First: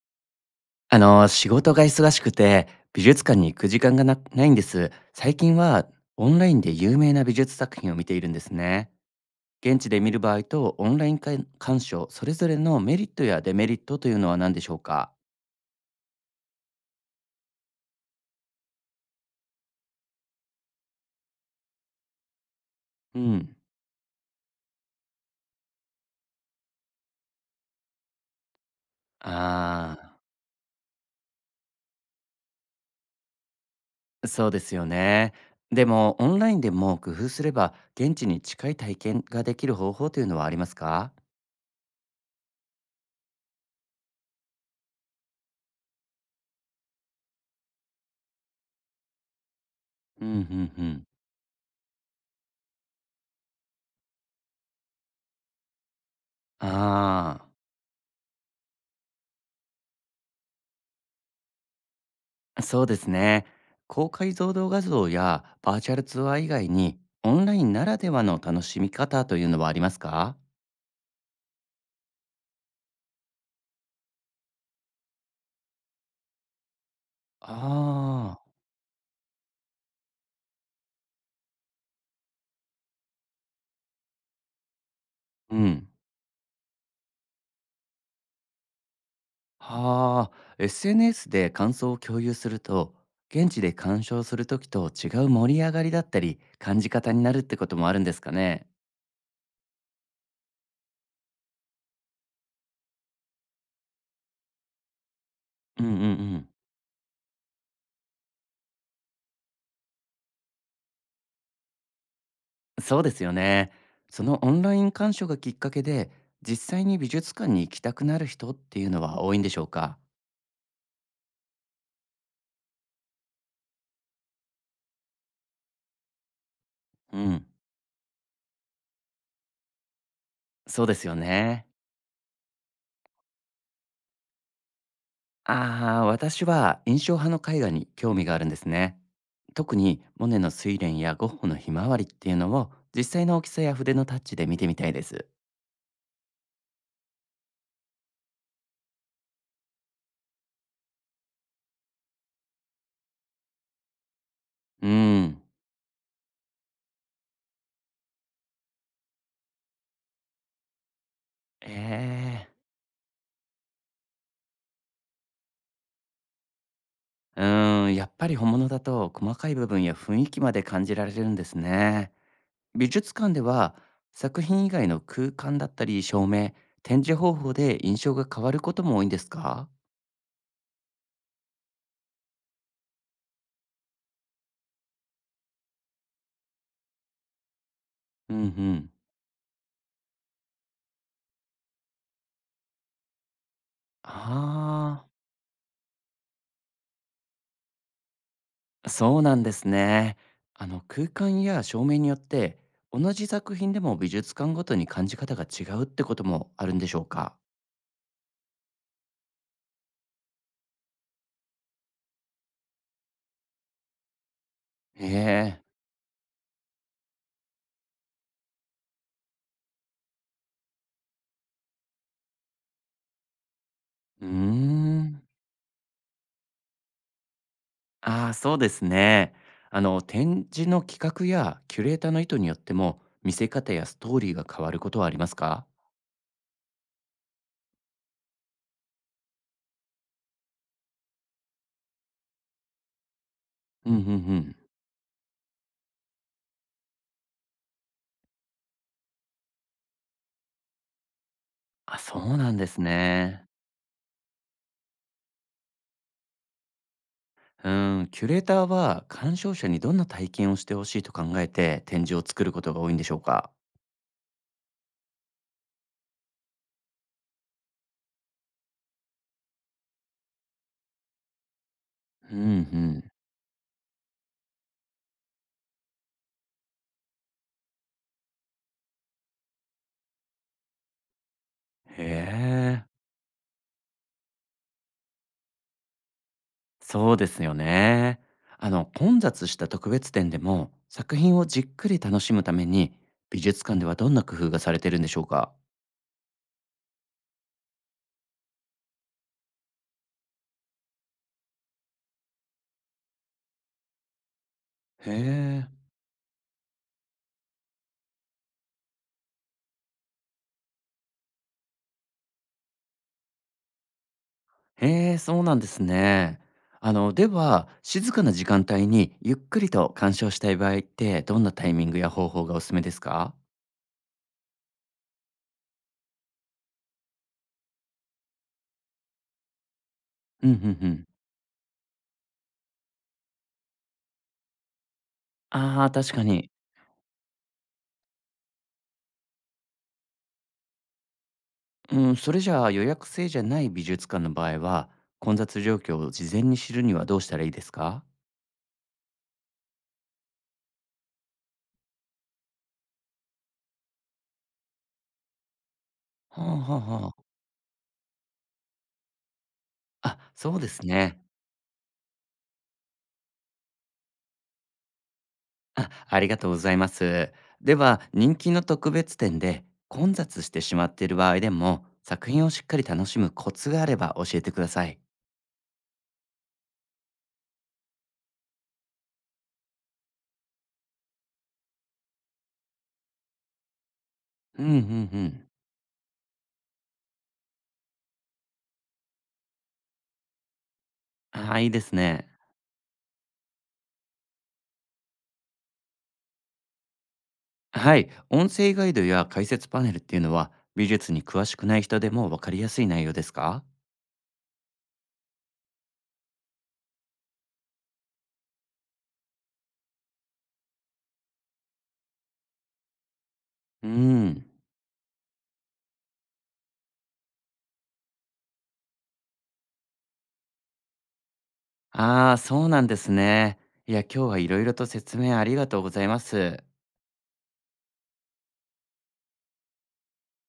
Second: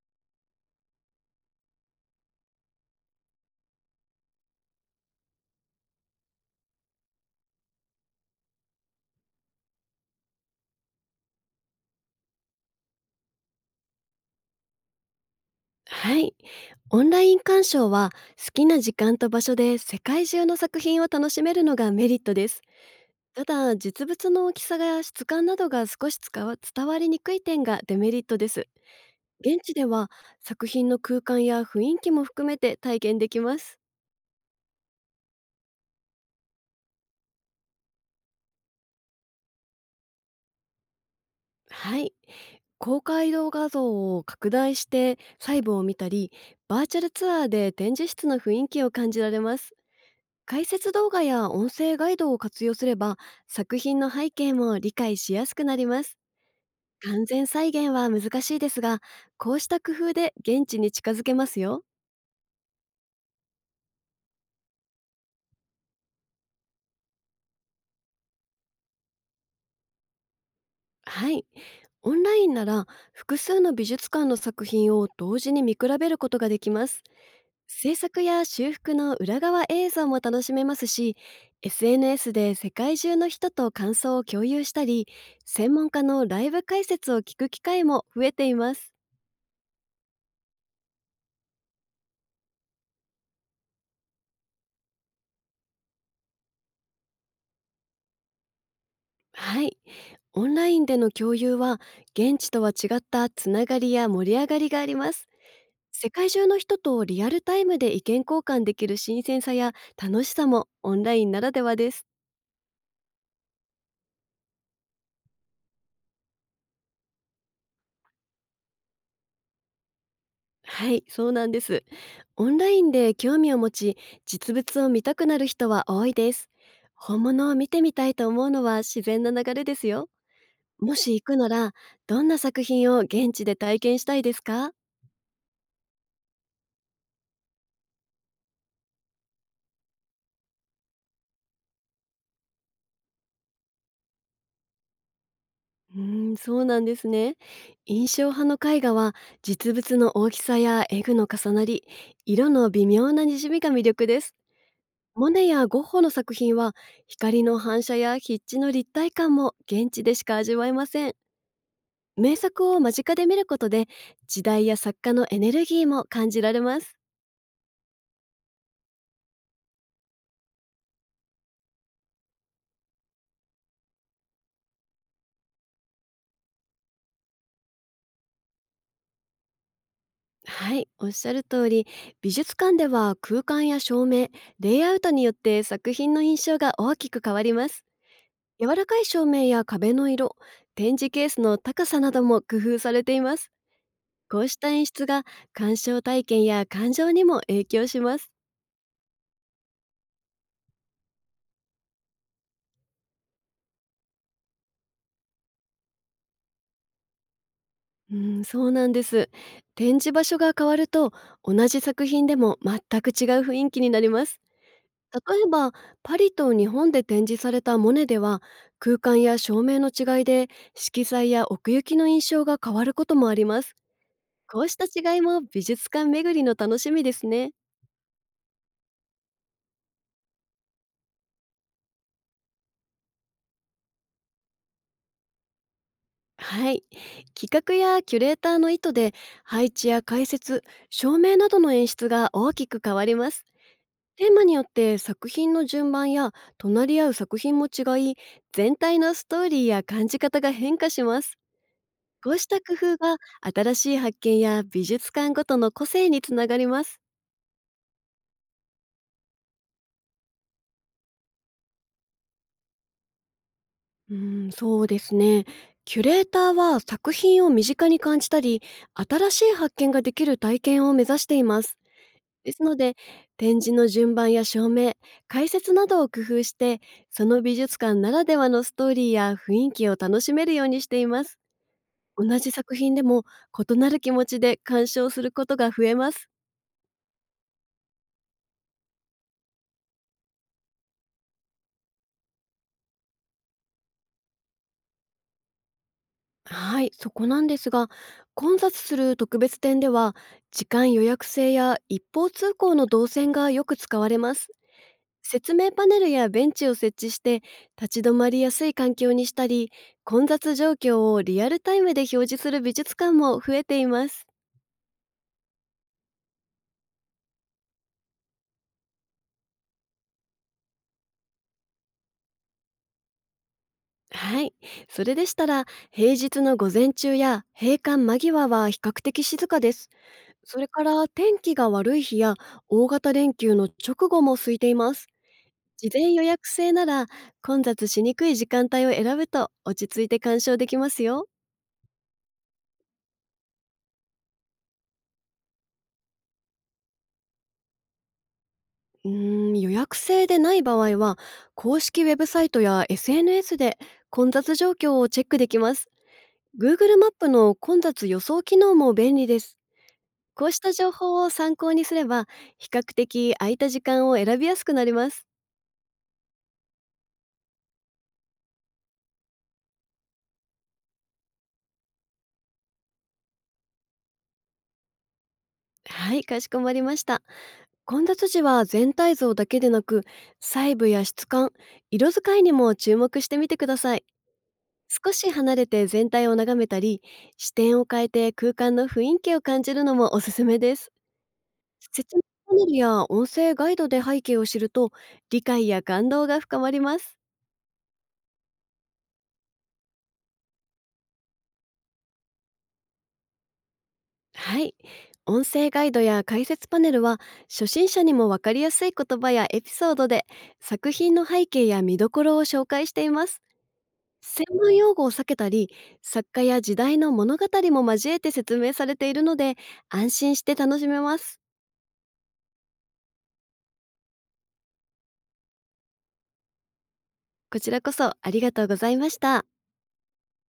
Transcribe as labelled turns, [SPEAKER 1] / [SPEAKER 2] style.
[SPEAKER 1] 仕事が忙しくて、美術館に行く時間がなないんです。最近はオンラインで有名な美術作品を見ているんですね。現地で見る場合とオンライン鑑鑑賞、それぞれのメリットやデメリットというのは何でしょうか。
[SPEAKER 2] はい。オンライン鑑賞は好きな時間と場所で世界中の作品を楽しめるのがメリットです。
[SPEAKER 1] う
[SPEAKER 2] た
[SPEAKER 1] ん。
[SPEAKER 2] だ、実物の大きさや質感などが少し使わ伝わりにくい点がデメリットです。現地で
[SPEAKER 1] あ
[SPEAKER 2] は作品の空間や雰囲気も含めて体験できます。
[SPEAKER 1] あ、そうですよね。でも、オンラインでも工夫すれば、現地に近い体験ができる方法というのはありますか。
[SPEAKER 2] はい。公開動画像を拡大して細部を見たり、バーチャルツアーで展示室の雰囲気を感じられます。
[SPEAKER 1] うんう
[SPEAKER 2] 解
[SPEAKER 1] んう
[SPEAKER 2] 説
[SPEAKER 1] ん。
[SPEAKER 2] 動画や音声ガイドを活用すれば作品の背景も理解しやすくなります。完
[SPEAKER 1] あ
[SPEAKER 2] 全
[SPEAKER 1] あ。
[SPEAKER 2] 再現は難しいですが、こうした工夫で現地に近づけますよ。
[SPEAKER 1] そうですね。高解像度画像やバーチャルツアー以外に、オンラインならではの楽しみ方というのはありますか。
[SPEAKER 2] はい、オンラインなら複数の美術館の作品を同時に見比べることができます。制作
[SPEAKER 1] あ
[SPEAKER 2] や修復の裏側映像も楽しめますし、 SNS で世界中の人と感想を共有したり、
[SPEAKER 1] あー、う
[SPEAKER 2] 専
[SPEAKER 1] ん。
[SPEAKER 2] 門家のライブ解説を聞く機会も増えています。
[SPEAKER 1] はあ、SNS で感想を共有すると、現地で鑑賞するときと違う盛り上がりだったり、感じ方になるってこともあるんですかね。
[SPEAKER 2] はい、オンラインでの共有は現地とは違ったつながりや盛り上がりがあります。
[SPEAKER 1] うんうんう
[SPEAKER 2] 世界中
[SPEAKER 1] ん。
[SPEAKER 2] の人とリアルタイムで意見交換できる新鮮さや楽しさもオンラインならではです。
[SPEAKER 1] そうですよね。そのオンライン鑑賞がきっかけで、実際に美術館に行きたくなる人っていうのは多いんでしょうか。
[SPEAKER 2] はい、そうなんです。オンラインで興味を持ち、実物を見たくなる人は多いです。
[SPEAKER 1] う
[SPEAKER 2] 本
[SPEAKER 1] ん。
[SPEAKER 2] 物を見てみたいと思うのは自然な流れですよ。
[SPEAKER 1] そうで
[SPEAKER 2] も
[SPEAKER 1] す
[SPEAKER 2] し
[SPEAKER 1] よ
[SPEAKER 2] 行くな
[SPEAKER 1] ね。
[SPEAKER 2] ら、どんな作品を現地で体験したいですか？
[SPEAKER 1] ああ、私は印象派の絵画に興味があるんですね。特にモネの睡蓮やゴッホのひまわりっていうのを実際の大きさや筆のタッチで見てみたいです。
[SPEAKER 2] そうなんですね。印象派の絵画は実物の大きさや絵具の重なり、色の微妙なにじみが魅力です。
[SPEAKER 1] うー
[SPEAKER 2] モ
[SPEAKER 1] ん。
[SPEAKER 2] ネやゴッホの作品は光の反射や筆致の立体感も現地でしか味わえません。名
[SPEAKER 1] ええ。
[SPEAKER 2] 作を間近で見ることで時代や作家のエネルギーも感じられます。
[SPEAKER 1] うーん、やっぱり本物だと細かい部分や雰囲気まで感じられるんですね。美術館では作品以外の空間だったり照明、展示方法で印象が変わることも多いんですか。
[SPEAKER 2] はい、おっしゃる通り、美術館では空間や照明、レイアウトによって作品の印象が大きく変わります。
[SPEAKER 1] うんう
[SPEAKER 2] 柔ら
[SPEAKER 1] ん。
[SPEAKER 2] かい照明や壁の色、展示ケースの高さなども工夫されています。こうした演
[SPEAKER 1] あ
[SPEAKER 2] 出
[SPEAKER 1] あ。
[SPEAKER 2] が鑑賞体験や感情にも影響します。
[SPEAKER 1] そうなんですね。あの空間や照明によって同じ作品でも美術館ごとに感じ方が違うってこともあるんでしょうか。
[SPEAKER 2] うん、そうなんです。展示場所が変わると、同じ作品でも全く違う雰囲気になります。
[SPEAKER 1] へ
[SPEAKER 2] 例え
[SPEAKER 1] え。
[SPEAKER 2] ば、パリと日本で展示されたモネでは、空間や照明の違いで色彩や奥行きの印象が変わることもあります。
[SPEAKER 1] うー
[SPEAKER 2] こうした違
[SPEAKER 1] ん。
[SPEAKER 2] いも美術館巡りの楽しみですね。
[SPEAKER 1] ああ、そうですね。あの展示の企画やキュレーターの意図によっても見せ方やストーリーが変わることはありますか。
[SPEAKER 2] はい。企画やキュレーターの意図で配置や解説、照明などの演出が大きく変わります。
[SPEAKER 1] うんうんう
[SPEAKER 2] テーマに
[SPEAKER 1] ん。
[SPEAKER 2] よって作品の順番や隣り合う作品も違い、全体のストーリーや感じ方が変化します。
[SPEAKER 1] あ、そ
[SPEAKER 2] こ
[SPEAKER 1] う
[SPEAKER 2] うし
[SPEAKER 1] なん
[SPEAKER 2] た
[SPEAKER 1] で
[SPEAKER 2] 工
[SPEAKER 1] す
[SPEAKER 2] 夫が
[SPEAKER 1] ね。
[SPEAKER 2] 新しい発見や美術館ごとの個性につながります。
[SPEAKER 1] うん、キュレーターは鑑賞者にどんな体験をしてほしいと考えて展示を作ることが多いんでしょうか。
[SPEAKER 2] そうですね。キュレーターは作品を身近に感じたり、新しい発見ができる体験を目指しています。
[SPEAKER 1] うんう
[SPEAKER 2] ですので、
[SPEAKER 1] ん。
[SPEAKER 2] 展示の順番や照明、解説などを工夫して、その美術館ならではのストーリーや雰囲気を楽しめるようにしています。
[SPEAKER 1] へ
[SPEAKER 2] 同じ作
[SPEAKER 1] え。
[SPEAKER 2] 品でも異なる気持ちで鑑賞することが増えます。
[SPEAKER 1] そうですよね。あの混雑した特別展でも作品をじっくり楽しむために美術館ではどんな工夫がされてるんでしょうか。
[SPEAKER 2] はい、そこなんですが、混雑する特別展では、時間予約制や一方通行の動線がよく使われます。
[SPEAKER 1] へ
[SPEAKER 2] 説明パネルやベンチを設置して立ち止まりやすい環境にしたり、混雑状況をリアルタイムで表示する美術館も増えています。
[SPEAKER 1] え、へえ、そうなんですね。あのでは静かな時間帯にゆっくりと鑑賞したい場合ってどんなタイミングや方法がおすすめですか。
[SPEAKER 2] はい、それでしたら平日の午前中や閉館間際は比較的静かです。
[SPEAKER 1] うんうん
[SPEAKER 2] それか
[SPEAKER 1] うん。
[SPEAKER 2] ら天気が悪い日や大型連休の直後も空いています。
[SPEAKER 1] あ
[SPEAKER 2] 事
[SPEAKER 1] あ、確
[SPEAKER 2] 前予
[SPEAKER 1] か
[SPEAKER 2] 約
[SPEAKER 1] に。
[SPEAKER 2] 制なら混雑しにくい時間帯を選ぶと落ち着いて鑑賞できますよ。
[SPEAKER 1] うん、それじゃあ予約制じゃない美術館の場合は混雑状況を事前に知るにはどうしたらいいですか。
[SPEAKER 2] 予約制でない場合は、公式ウェブサイトや SNS で混雑状況をチェックできます。
[SPEAKER 1] はあはあ
[SPEAKER 2] Google
[SPEAKER 1] は
[SPEAKER 2] マ
[SPEAKER 1] あ。
[SPEAKER 2] ップの混雑予想機能も便利です。
[SPEAKER 1] あ、
[SPEAKER 2] こう
[SPEAKER 1] そ
[SPEAKER 2] し
[SPEAKER 1] うで
[SPEAKER 2] た
[SPEAKER 1] す
[SPEAKER 2] 情
[SPEAKER 1] ね。
[SPEAKER 2] 報を参考にすれば、比較的空いた時間を選びやすくなります。
[SPEAKER 1] あ、ありがとうございます。では、人気の特別展で混雑してしまっている場合でも、作品をしっかり楽しむコツがあれば教えてください。
[SPEAKER 2] はい、かしこまりました。混雑時は全体像だけでなく、細部や質感、色使いにも注目してみてください。
[SPEAKER 1] うんうんう
[SPEAKER 2] 少し
[SPEAKER 1] ん。
[SPEAKER 2] 離れて全体を眺めたり、視点を変えて空間の雰囲気を感じるのもおすすめです。
[SPEAKER 1] ああ、いいです
[SPEAKER 2] 説明
[SPEAKER 1] ね。
[SPEAKER 2] パネルや音声ガイドで背景を知ると理解や感動が深まります。
[SPEAKER 1] はい。音声ガイドや解説パネルっていうのは、美術に詳しくない人でもわかりやすい内容ですか。
[SPEAKER 2] はい。音声ガイドや解説パネルは初心者にもわかりやすい言葉やエピソードで作品の背景や見どころを紹介しています。
[SPEAKER 1] うん。
[SPEAKER 2] 専門用語を避けたり作家や時代の物語も交えて説明されているので安心して楽しめます。
[SPEAKER 1] ああ、そうなんですね。いや、今日はいろいろと説明ありがとうございます。
[SPEAKER 2] こちらこそありがとうございました。